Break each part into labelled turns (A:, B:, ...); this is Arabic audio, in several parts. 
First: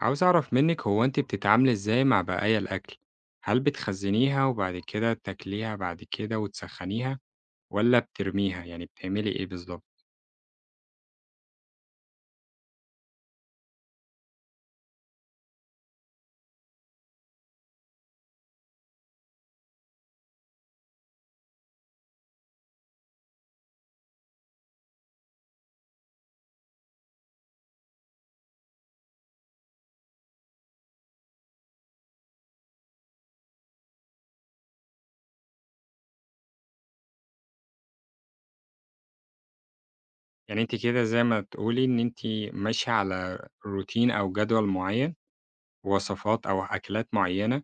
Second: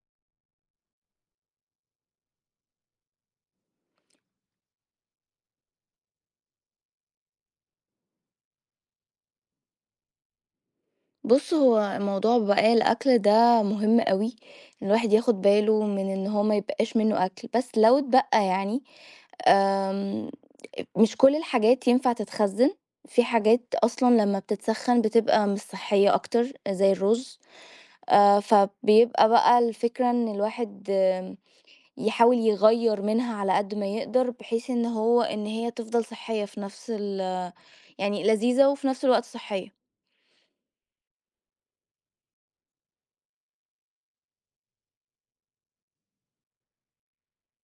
A: عاوز أعرف منِّك هو أنتِ بتتعاملي إزاي مع بقايا الأكل؟ هل بتخزّنيها وبعد كده تاكليها بعد كده وتسخّنيها والّا بترميها، يعني بتعملي إيه بالضبط؟
B: بُص، هو موضوع بقايا الأكل ده مهم أوي، الواحد ياخد باله من إن هو ما يبقاش منه أكل، بس لو اتبقى يعني آمم، مش كل الحاجات ينفع تتخزّن، في حاجات أصلًا لمّا بتتسخّن بتبقى مش صحية أكتر زي الرز، فبيبقى بقى الفكرة إن الواحد يحاول يغيّر منها على قد ما يقدر، بحيث إن هو إن هي تفضل صحية في نفس يعني لذيذة وفي نفس الوقت صحية.
A: يعني أنتِ كده زي ما تقولي إن أنتِ ماشية على روتين أو جدول معيّن، وصفات أو أكلات معيّنة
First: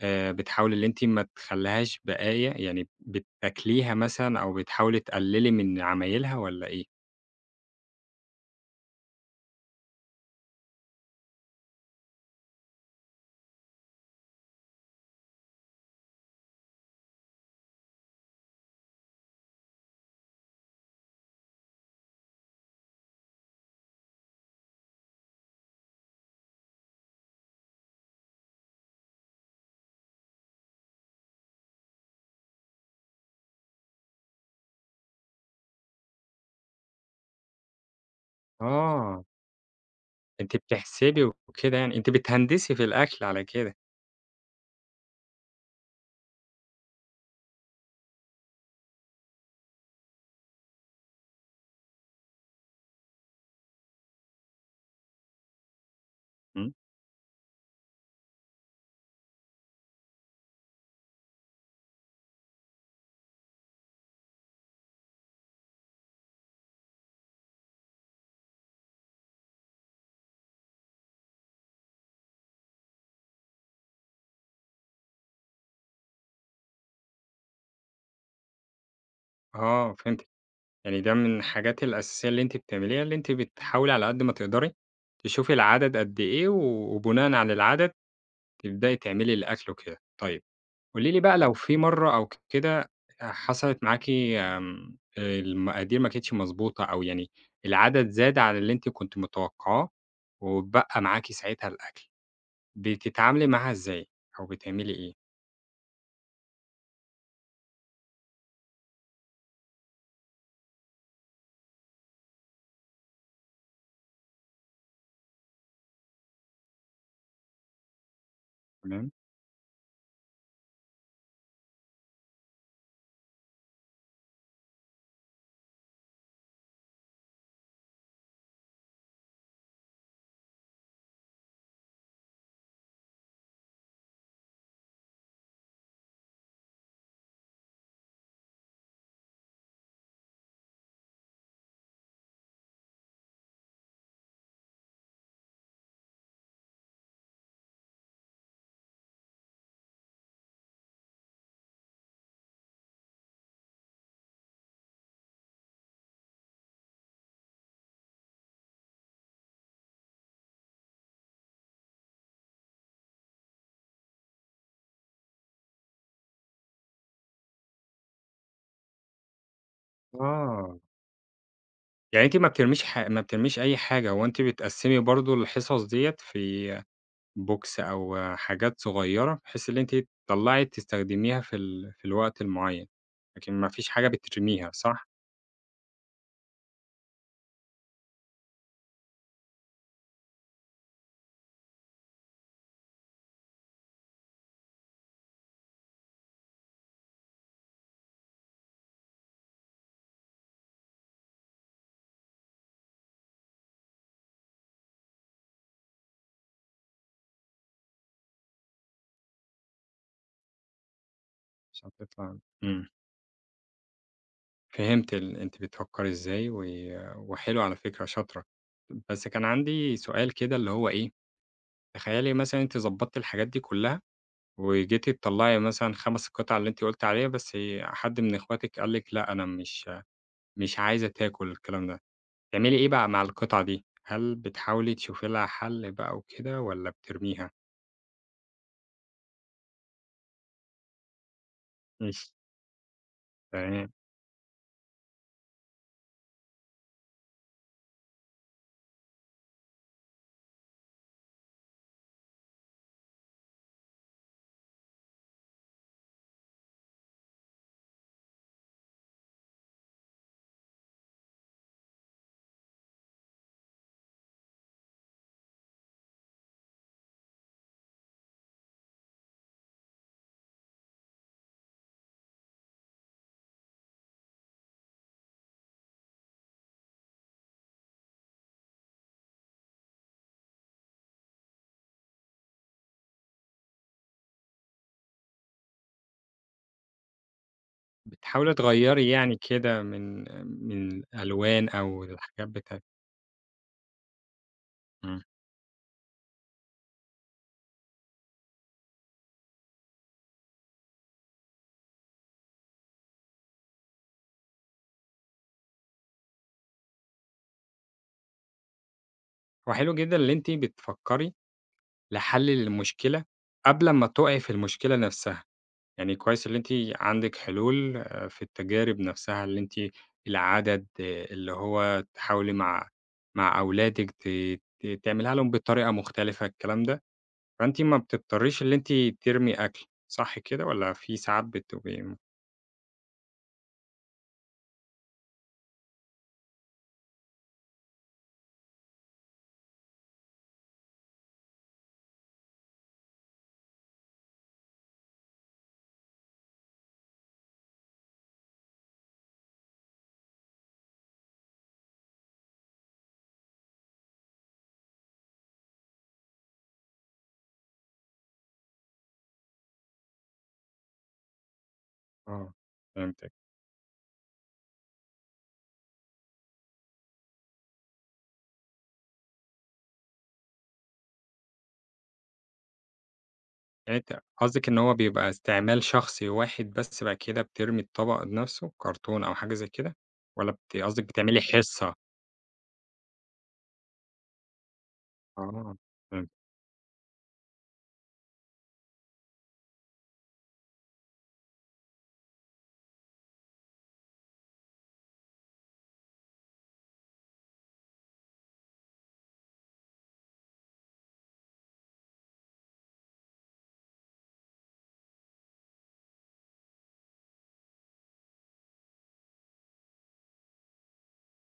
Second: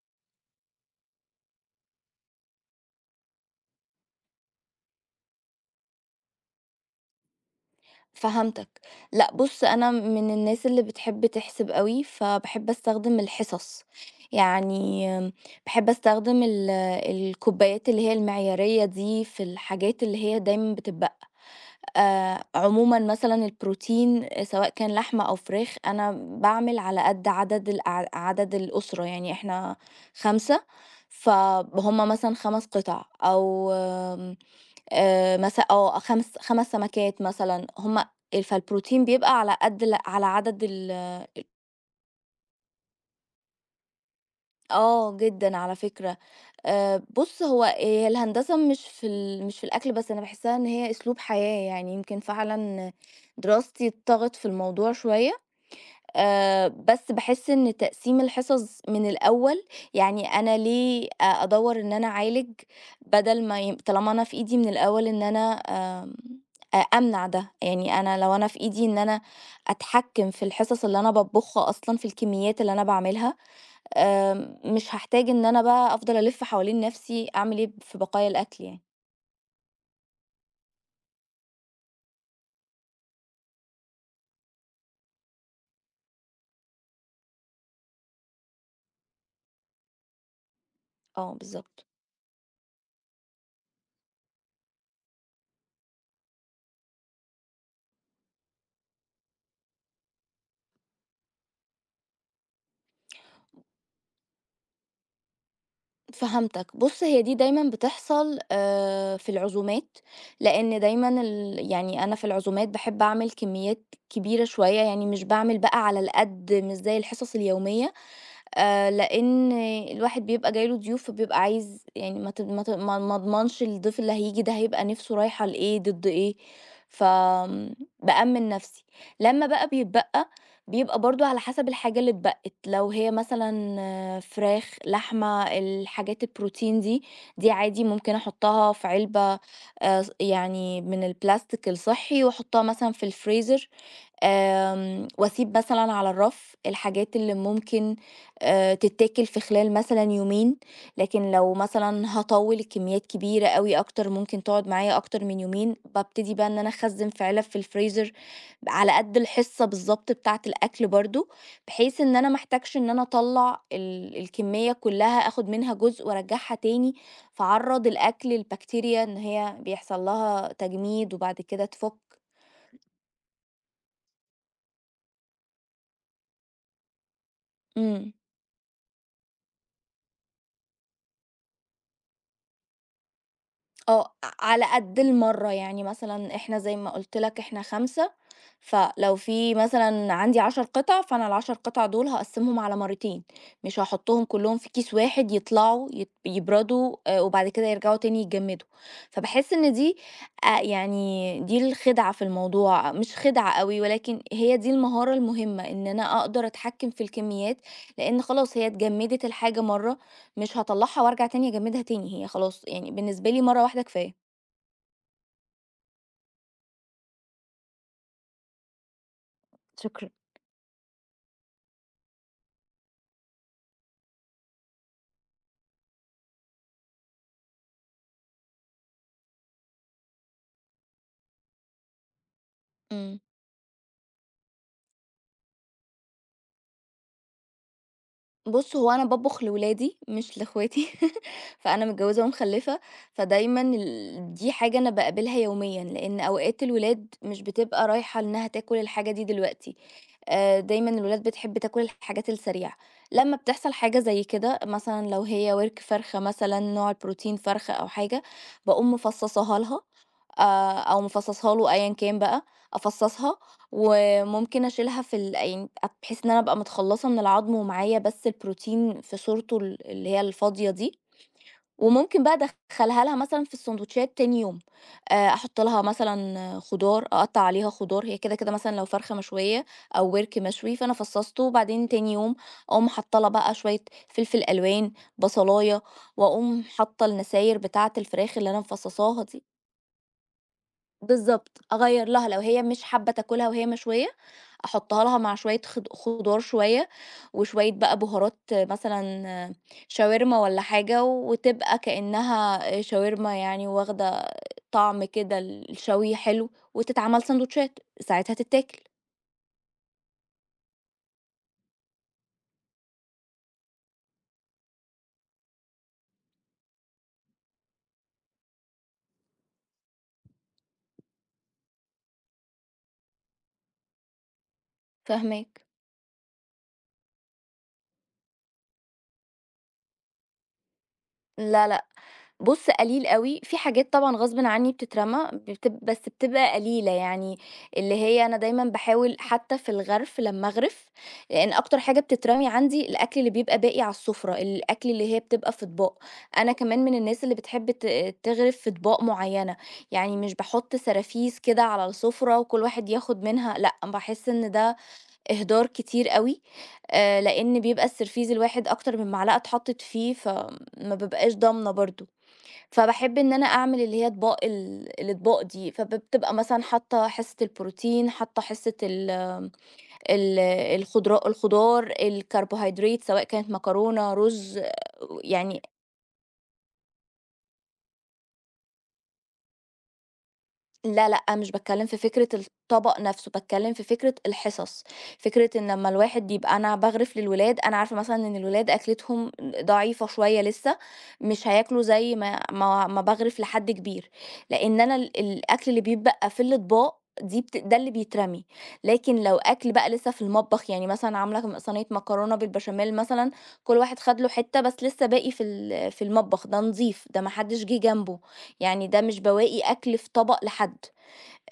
A: بتحاولي إن أنتِ ما تخلّيهاش بقايا، يعني بتاكليها مثلًا أو بتحاولي تقلّلي من عمايلها والّا إيه؟
B: فهمتك. لأ بُص، أنا من الناس اللي بتحب تحسب أوي، فباحب أستخدم الحِصَص. يعني باحب أستخدم الكوبايات اللي هي المعيارية دي في الحاجات اللي هي دايمًا بتتبقى. عمومًا مثلًا البروتين سواء كان لحمة أو فراخ، أنا باعمل على قد عدد الأسرة، يعني إحنا 5، فهُم مثلًا 5 قِطع أو مث آه 5 سمكات مثلًا، هم فالبروتين
A: آه،
B: بيبقى على قد ال على
A: أنتِ
B: عدد ال.
A: بتحسبي وكده يعني، أنتِ بتهندسي في الأكل على كده.
B: آه، جدًا على فكرة. بُص هي الهندسة مش في الأكل بس، أنا باحسّها إن هي أسلوب حياة، يعني يمكن فعلًا دراستي اتطغت في الموضوع شوية.
A: إمم.
B: بس باحس إن تقسيم الحصص من الأول، يعني أنا ليه أدوّر إن أنا أعالج بدل ما ي طالما أنا في إيدي من الأول إن أنا آمم، أ أمنع ده، يعني أنا لو أنا في إيدي إن أنا أتحكّم في الحصص اللي أنا باطبخها أصلًا، في الكميات اللي أنا باعملها، مش هاحتاج إن أنا بقى أفضل ألِف حوالين نَفْسي أعمل إيه في بقايا الأكل يعني.
A: آه فهمت، يعني ده من الحاجات الأساسية اللي أنتِ بتعمليها، اللي أنتِ بتحاولي على قد ما تقدري تشوفي العدد قد إيه، و- وبناءً على العدد تبدئي تعملي الأكل وكده. طيب قولي لي
B: آه،
A: بقى لو في
B: بالضبط.
A: مرّة أو كده حصلت معاكِ المقادير ما كانتش مضبوطة أو يعني العدد زاد عن اللي أنتِ كنتِ متوقعاه، واتبقى معاكِ ساعتها الأكل، بتتعاملي معاها إزاي أو بتعملي إيه؟
B: فهمتك. بُص، هي دي دايمًا بتحصل في العزومات، لإن دايمًا يعني أنا في العزومات باحب أعمل كميات كبيرة شوية، يعني مش باعمل بقى على القد مش زي الحصص اليومية،
A: تمام.
B: لإن الواحد بيبقى جاي له ضيوف، فبيبقى عايز يعني ما ت ما ت ما ما اضمنش الضيف اللي هييجي ده هيبقى نِفْسه رايحة لإيه، ضد إيه، فآمم بأمِّن نَفْسي. لمّا بقى بيتبقى، بيبقى برضه على حسب الحاجة اللي اتبقِت، لو هي مثلًا فراخ، لحمة، الحاجات الprotein دي، دي عادي ممكن أحُطّها في علبة ص يعني من البلاستيك الصحّي وأحُطّها مثلًا في الفريزر. وأسيب مثلًا على الرف الحاجات اللي ممكن تتاكل في خلال مثلًا يومين، لكن لو مثلًا هاطوّل الكميات كبيرة أوي أكتر ممكن تقعد معايا أكتر من يومين، بابتدي بقى إن أنا أخزّن في علب في الfreezer على قد الحصة بالضبط بتاعة الأكل برضه، بحيث إن أنا ما احتاجش إن أنا أطلّع الكمية كلّها آخد منها جزء وأرجّعها تاني، فاعرّض الأكل لبكتيريا إن هي بيحصل لها
A: آه،
B: تجميد وبعد كده تفُك.
A: يعني أنتِ ما بترميش ما بترميش أي حاجة، هو أنتِ بتقسّمي برضه الحصص ديّة في بوكس
B: إمم.
A: أو حاجات صغيّرة، بحيث اللي أنتِ تطلّعي تستخدميها في الوقت المعيّن، لكن ما فيش حاجة
B: آه، على
A: بترميها
B: قد
A: صح؟
B: المَرّة، يعني مثلًا إحنا زي ما قُلت لك إحنا 5، فلو في مثلًا عندي 10 قطع، فأنا ال10 قطع دول هاقسّمهم على مرّتين، مش هاحطّهم كلّهم في كيس واحد يطلعوا يبردوا وبعد كده يرجعوا تاني يتجمّدوا، فباحس إن دي يعني دي الخدعة في الموضوع، مش خدعة أوي ولكن هي دي المهارة المهمة، إن أنا أقدر أتحكّم في الكميات، لإن خلاص هي اتجمّدت الحاجة مرّة مش هاطلّعها وارجع تاني اجمّدها
A: عشان
B: تاني، هي
A: تطلع.
B: خلاص
A: إمم،
B: يعني بالنسبة لي مرّة واحدة كفاية.
A: فهمت أنتِ بتفكّري إزاي و وحلو على فكرة شاطرة. بس كان عندي
B: شكرًا.
A: سؤال كده اللي هو إيه، تخيّلي مثلًا أنتِ ضبّطتِ الحاجات دي كلّها وجيتِ تطلّعي مثلًا 5 قطع اللي أنتِ قُلتِ عليها، بس حد من إخواتِك قال لِك لأ، أنا مش عايزة تاكل الكلام ده. بتعملي إيه بقى
B: إمم.
A: مع القطعة دي؟ هل بتحاولي تشوفي لها حل بقى وكده والّا بترميها؟
B: بُص، هو أنا باطبخ لولادي مش لاخواتي. فأنا متجوّزة
A: ماشي.
B: ومخلّفة، فدايمًا
A: تمام.
B: دي حاجة أنا باقابلها يوميًا، لإن أوقات الولاد مش بتبقى رايحة إنها تاكل الحاجة دي دلوقتي، دايمًا الولاد بتحب تاكل الحاجات السريعة. لمّا بتحصل حاجة زي كده، مثلًا لو هي وِرك فرخة مثلًا، نوع البروتين فرخة أو حاجة، باقوم مفصّصاها لها أو مفصّصاها له أيًا كان بقى، أفصّصها وممكن أشيلها في يعني بحيث إن أنا أبقى متخلّصة من العضم ومعايا بس البروتين في صورته اللي هي الفاضية دي، وممكن بقى أدخّلها لها مثلًا في السندوتشات تاني يوم، أحُط لها مثلًا خضار، أقطّع عليها خضار، هي كده، كده مثلًا لو فرخة مشوية أو ورك مشوي، فأنا فصّصته وبعدين تاني يوم أقوم حاطّة لها بقى شوية فلفل ألوان، بصلاية، وأقوم حاطّة النساير بتاعة الفراخ اللي
A: بتحاولي
B: أنا
A: تغيّري
B: مفصّصاها
A: يعني
B: دي.
A: كده من
B: بالضبط،
A: الألوان أو
B: أغيّر لها لو
A: الحاجات
B: هي
A: بتاع.
B: مش حابة تاكلها وهي مشوية، أحطها لها
A: إمم.
B: مع شوية خضار شوية، وشوية بقى بهارات مثلًا آه، شاورما والّا حاجة، وتبقى كأنها شاورما يعني واخدة طعم كده الشوي حلو، وتتعمل ساندوتشات، ساعتها تتاكل.
A: هو حلو جدًا اللي أنتِ بتفكّري لحل للمشكلة قبل ما تُقعي في المشكلة نفسها. يعني كويس اللي أنتِ عندِك حلول في التجارب نفسها اللي أنتِ العدد، اللي هو تحاولي مع أولادِك ت ت تعمليها لهم
B: فاهماك.
A: بطريقة مختلفة، الكلام ده؟ فأنتِ ما بتضطريش اللي أنتِ ترمي أكل، صح كده والّا في ساعات
B: لا، لأ،
A: بتبقي
B: بُص قليل أوي، في حاجات طبعًا غصبٍ عني بتترمى بس بتبقى قليلة يعني، اللي هي أنا دايمًا باحاول حتى في الغرف لمّا أغرف، لإن أكتر حاجة بتترمي عندي الأكل اللي بيبقى باقي على السفرة، الأكل اللي هي بتبقى في أطباق، أنا كمان من الناس اللي بتحب تغرف في أطباق معيّنة، يعني مش باحط سرافيس كده على السفرة وكل واحد ياخد منها لأ، باحس إن ده إهدار كتير أوي، لإن بيبقى السرفيس الواحد أكتر من معلقة اتحطت فيه، فما بابقاش ضامنة برضه.
A: آه،
B: فباحب
A: فهمتِك.
B: إن أنا أعمل اللي هي أطباق ال الأطباق دي، فبتبقى مثلًا حاطة حصة البروتين، حاطة حصة ال ال الخضرا الخضار، الكربوهيدرات سواء كانت
A: يعني
B: مكرونة،
A: أنتِ
B: رز،
A: قصدِك إن هو بيبقى
B: يعني
A: استعمال شخصي واحد بس، بعد كده بترمي الطبق نَفْسه، كرتون أو حاجة زي كده والّا قصدِك
B: لا، لأ،
A: بتعملي
B: مش باتكلّم
A: حصة؟
B: في فكرة الطبق نَفْسه، باتكلّم في فكرة الحِصَص، فكرة
A: آه،
B: إن لمّا
A: فهمت.
B: الواحد يبقى أنا باغرِف للولاد، أنا عارفة مثلًا إن الولاد أكلتهم ضعيفة شوية لسه، مش هياكلوا زي ما باغرِف لحد كبير، لإن أنا الأكل اللي بيتبقى في الأطباق دي ده اللي بيترمي، لكن لو أكل بقى لسه في المطبخ، يعني مثلًا عاملة صينية مكرونة بالبشاميل مثلًا، كل واحد خَد له حتّة بس لسه باقي في ال في المطبخ، ده نضيف، ده ما حدّش جِه جنبه، يعني ده مش بواقي أكل في طبق لحد.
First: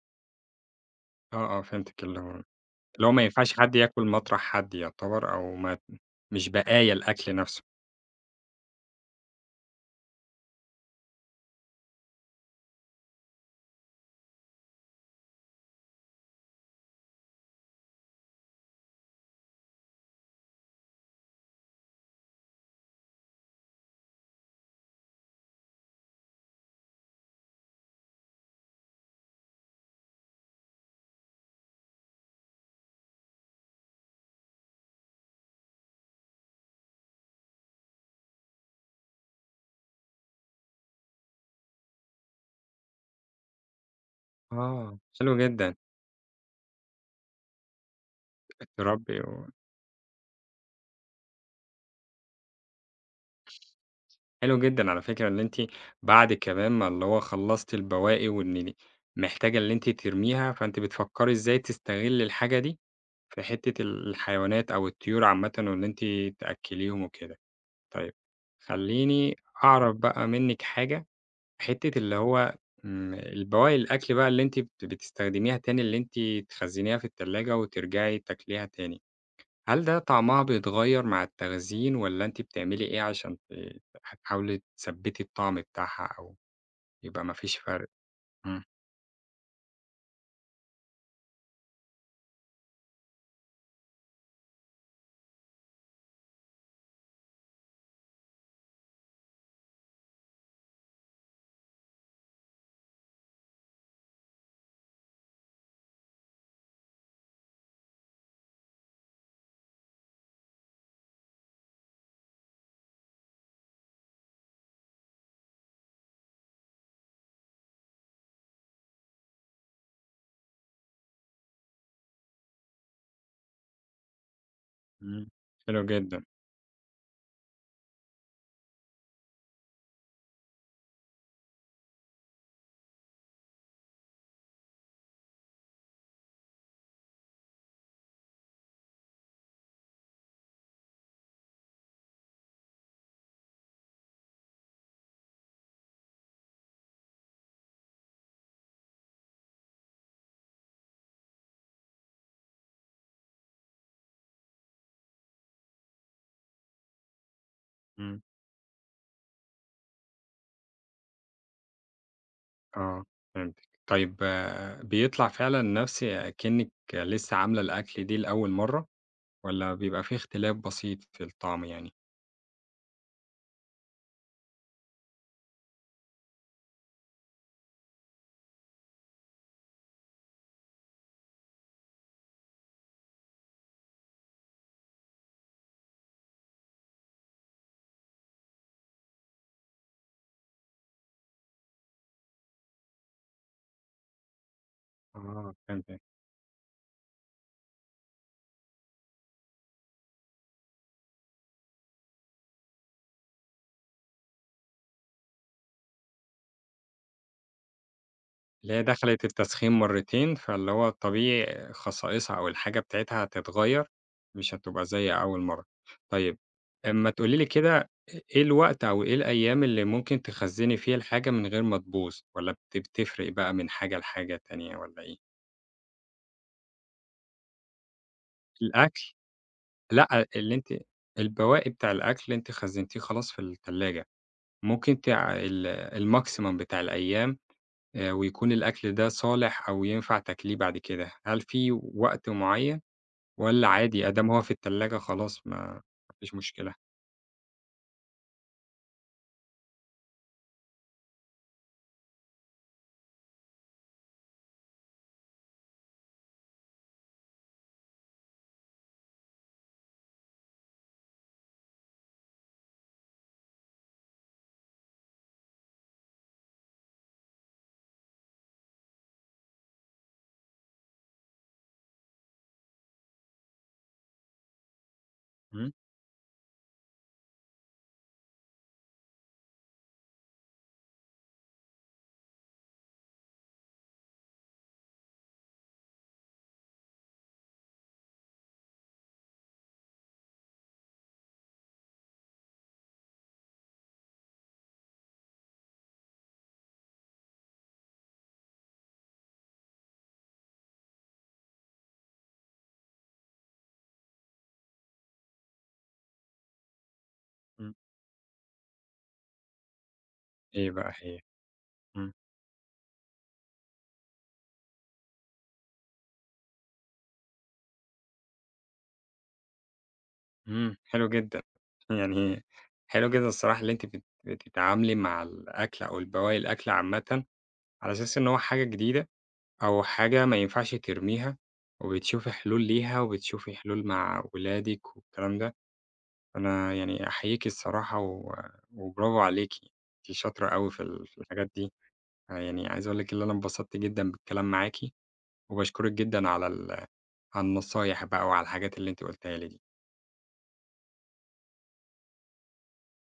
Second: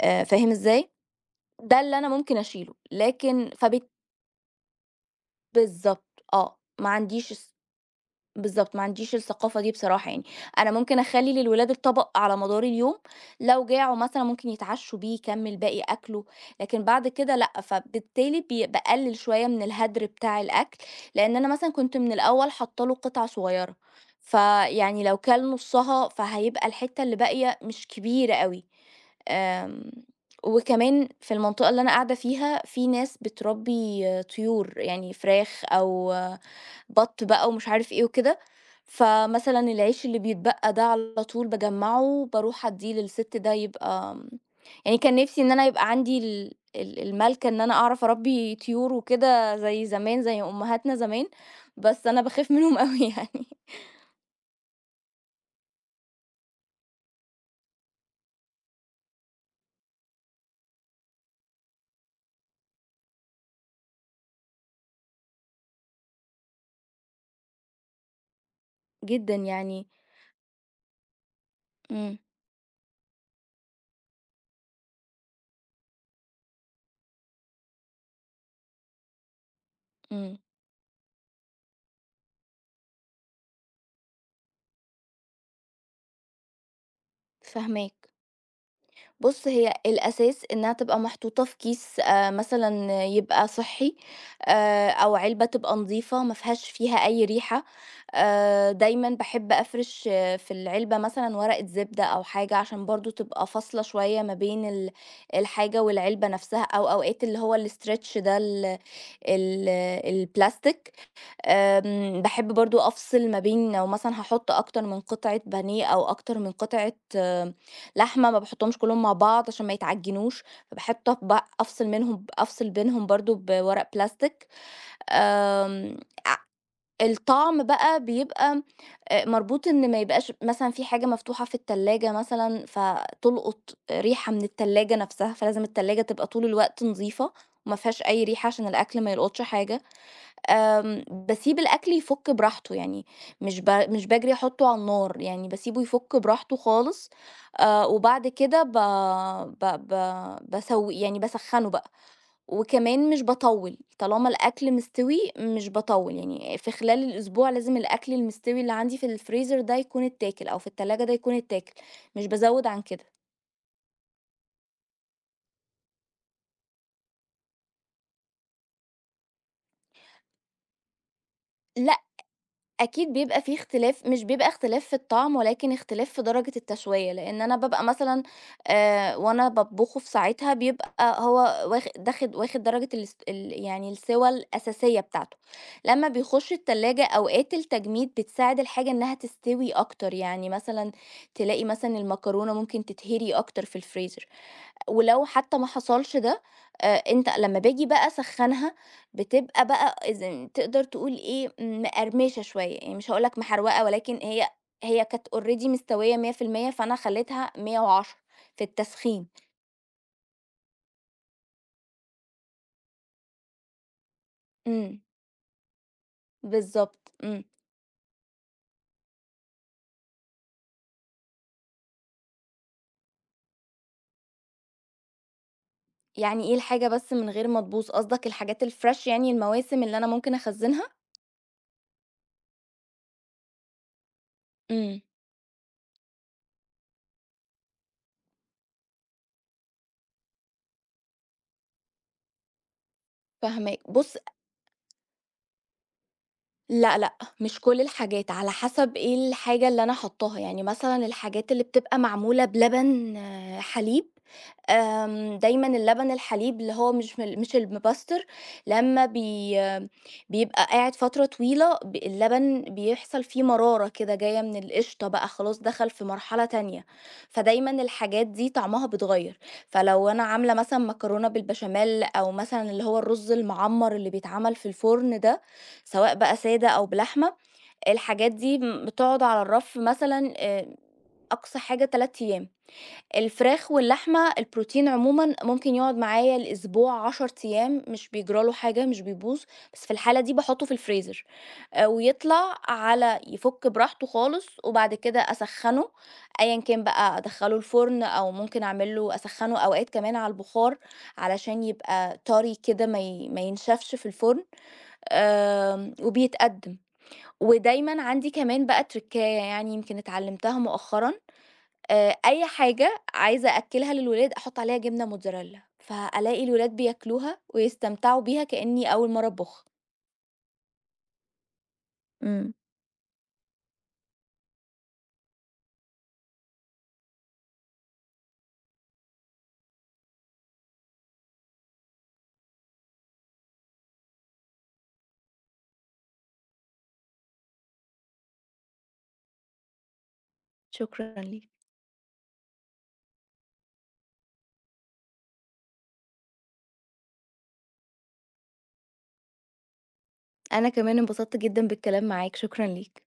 B: فاهم إزاي؟
A: آه، آه،
B: ده اللي
A: فهمتِك.
B: أنا
A: اللي هو
B: ممكن أشيله،
A: اللي هو ما
B: لكن
A: ينفعش حد ياكل مطرح حد يعتبر أو ما.
B: فبالضبط،
A: مش
B: ما
A: بقايا
B: عنديش
A: الأكل
B: الس
A: نَفْسه.
B: بالضبط، ما عنديش الثقافة دي بصراحة يعني، أنا ممكن أخلّي للولاد الطبق على مدار اليوم، لو جاعوا مثلًا ممكن يتعشوا بيه، يكمّل باقي أكله، لكن بعد كده لأ، فبالتالي باقلّل شوية من الهدر بتاع الأكل، لإن أنا مثلًا كنت من الأول حاطة له قطع صغيرة، فيعني لو كَل نُصّها فهيبقى الحتة اللي باقية مش كبيرة أوي، آمم، وكمان في المنطقة اللي أنا قاعدة فيها في ناس بتربي طيور، يعني فراخ أو بَط بقى ومش عارف إيه وكده، فمثلًا العيش اللي بيتبقى ده على طول باجمّعه، باروح أدّيه للست ده يبقى.
A: آه،
B: يعني كان
A: حلو
B: نِفْسي إن أنا
A: جدًا.
B: يبقى عندي ال ال المَلكة إن أنا أعرف أربّي طيور
A: بتربّي و.
B: وكده زي زمان، زي أمهاتنا زمان، بس أنا باخاف منهم أوي يعني
A: حلو جدًا على فكرة إن أنتِ بعد كمان ما اللي هو خلّصتِ البواقي وإن محتاجة اللي أنتِ ترميها، فأنتِ بتفكّري إزاي تستغلّي الحاجة دي في حتّة الحيوانات أو الطيور عامةً وإن أنتِ تأكّليهم وكده. طيب خلّيني
B: جدًا يعني.
A: أعرف بقى منِّك حاجة، حتّة اللي
B: إمم،
A: هو. البواقي الأكل بقى اللي أنتِ بتستخدميها تاني، اللي أنتِ تخزّنيها في التلاجة وترجعي تاكليها تاني. هل ده
B: إمم،
A: طعمها بيتغيّر مع التخزين والّا أنتِ بتعملي إيه عشان هتحاولي تثبّتي الطعم بتاعها أو يبقى ما فيش فرْق؟
B: فاهماك.
A: إمم.
B: بُص، هي الأساس إنها تبقى محطوطة في كيس مثلًا يبقى صحّي أو علبة تبقى نضيفة ما فيهاش أي ريحة، دايمًا باحب أفرش في العلبة مثلًا ورقة زبدة أو حاجة عشان برضه تبقى فاصلة شوية ما بين الحاجة والعلبة نفسها أو أوقات اللي هو الstretch ده ال ال البلاستيك. باحب برضه أفصل ما بين لو مثلًا هاحط أكتر من قطعة بانيه أو أكتر من قطعة لحمة، ما باحطهمش كلّهم مع بعض عشان ما يتعجنوش، فباحط أفصل بينهم برضه بورق بلاستيك.
A: إمم. حلو
B: آمم،
A: جدًا.
B: الطعم بقى بيبقى مربوط إن ما يبقاش مثلًا في حاجة مفتوحة في التلاجة مثلًا فتلقط ريحة من التلاجة نفسها، فلازم التلاجة تبقى طول الوقت نضيفة وما فيهاش أي ريحة عشان الأكل ما يلقطش حاجة. باسيب الأكل يفُك براحته، يعني مش باجري أحطه على النار، يعني باسيبه يفُك براحته خالص، وبعد كده ب ب ب باسو يعني باسخّنه بقى، وكمان مش باطوّل، طالما الأكل مستوي مش باطوّل، يعني في خلال الأسبوع لازم الأكل
A: إمم.
B: المستوي اللي عندي في الفريزر ده يكون اتاكل، أو في التلاجة ده يكون اتاكل، مش بازوّد عن
A: آه
B: كده.
A: فهمتِك. طيب آه، بيطلع فعلًا نَفْس أكنِّك لسه عاملة الأكلة دي لأول مرّة والّا بيبقى في اختلاف بسيط في الطعم يعني؟
B: لأ، أكيد بيبقى في اختلاف مش بيبقى اختلاف في الطعم، ولكن اختلاف في درجة التشوية، لإن أنا بابقى مثلًا وأنا باطبخه في ساعتها بيبقى هو واخد درجة الاس ال يعني السِوَى الأساسية بتاعته، لمّا بيخش التلاجة أوقات التجميد بتساعد الحاجة إنها تستوي أكتر، يعني مثلًا تلاقي مثلًا المكرونة ممكن تتهري أكتر في الفريزر، ولو
A: آه
B: حتى ما
A: فهمتِك.
B: حصلش ده انت لما باجي بقى اسخنها بتبقى بقى إذن تقدر تقول ايه مقرمشه شويه، يعني مش هقولك محروقه ولكن هي كانت اوريدي مستويه 100%، فانا خليتها 110 في
A: اللي هي دخلت
B: التسخين.
A: التسخين مرّتين، فاللي هو الطبيعي خصائصها أو الحاجة بتاعتها هتتغيّر، مش هتبقى
B: امم
A: زي أول مرّة. طيب أمّا
B: بالظبط.
A: تقولي لي كده إيه الوقت أو إيه الأيام اللي ممكن تخزّني فيها الحاجة من غير ما تبوظ والّا بتفرق بقى من حاجة لحاجة تانية والّا إيه؟
B: يعني ايه الحاجه بس من غير ما تبوظ؟ قصدك الحاجات الفريش
A: الأكل
B: يعني المواسم اللي انا
A: لأ،
B: ممكن
A: اللي أنتِ
B: اخزنها؟
A: البواقي بتاع الأكل اللي أنتِ خزّنتيه خلاص في التلاجة، ممكن
B: امم
A: تع ال الMaximum بتاع الأيام، ويكون الأكل ده صالح أو ينفع تاكليه بعد كده، هل في وقت معيّن؟ والّا
B: فاهمك.
A: عادي
B: بص،
A: أدام هو في التلاجة خلاص ما فيش مشكلة؟
B: لأ، لأ، مش كل الحاجات، على حسب إيه الحاجة اللي أنا حاطّاها، يعني مثلًا الحاجات اللي بتبقى معمولة بلبن حليب دايمًا اللبن الحليب اللي هو مش المبستر لمّا بيبقى قاعد فترة طويلة اللبن بيحصل فيه مرارة كده جاية من القشطة بقى خلاص دخل في مرحلة تانية، فدايمًا الحاجات دي طعمها بيتغيّر، فلو أنا عاملة مثلًا مكرونة بالبشاميل أو مثلًا اللي هو الرز المعمّر اللي بيتعمل في الفرن ده،
A: إمم.
B: سواء بقى سادة أو بلحمة، الحاجات دي بتقعد على الرف مثلًا أقصى حاجة 3 أيام. الفراخ واللحمة البروتين عمومًا ممكن يقعد معايا لأسبوع، 10 أيام مش بيجرى له حاجة، مش بيبوظ، بس في الحالة دي باحطه في الفريزر ويطلع يفُك براحته خالص، وبعد كده أسخّنه أيًا كان بقى أدخّله الفرن أو ممكن أعمل له أسخّنه أوقات كمان على البخار علشان يبقى طري كده ما ينشفش في الفرن. وبيتقدّم.
A: إمم.
B: ودايمًا عندي كمان بقى تركاية يعني يمكن اتعلمتها
A: إيه بقى
B: مؤخرًا،
A: هي؟ إمم.
B: أي حاجة عايزة أأكّلها للولاد أحُط عليها جبنة موتزاريلا، فألاقي الولاد بياكلوها ويستمتعوا بيها كإنّي أول مرّة أطبخها.
A: إمم. حلو جدًا. يعني
B: إمم،
A: حلو جدًا الصراحة اللي أنتِ بتتعاملي مع الأكل أو البواقي الأكل عامةً على أساس إن هو حاجة جديدة أو حاجة ما ينفعش ترميها، وبتشوفي حلول ليها وبتشوفي حلول مع ولادِك والكلام ده، أنا يعني أحييكِ الصراحة و وبرافو عليكِ، أنتِ شاطرة أوي في
B: شكرًا ليك.
A: الحاجات دي، يعني عايز أقول لِك اللي أنا انبسطت جدًا بالكلام معاكِ. وباشكرِك جدًا على النصايح بقى وعلى الحاجات اللي أنتِ قُلتيها لي دي.
B: أنا كمان انبسطت جدًا بالكلام معاك، شكرًا ليك.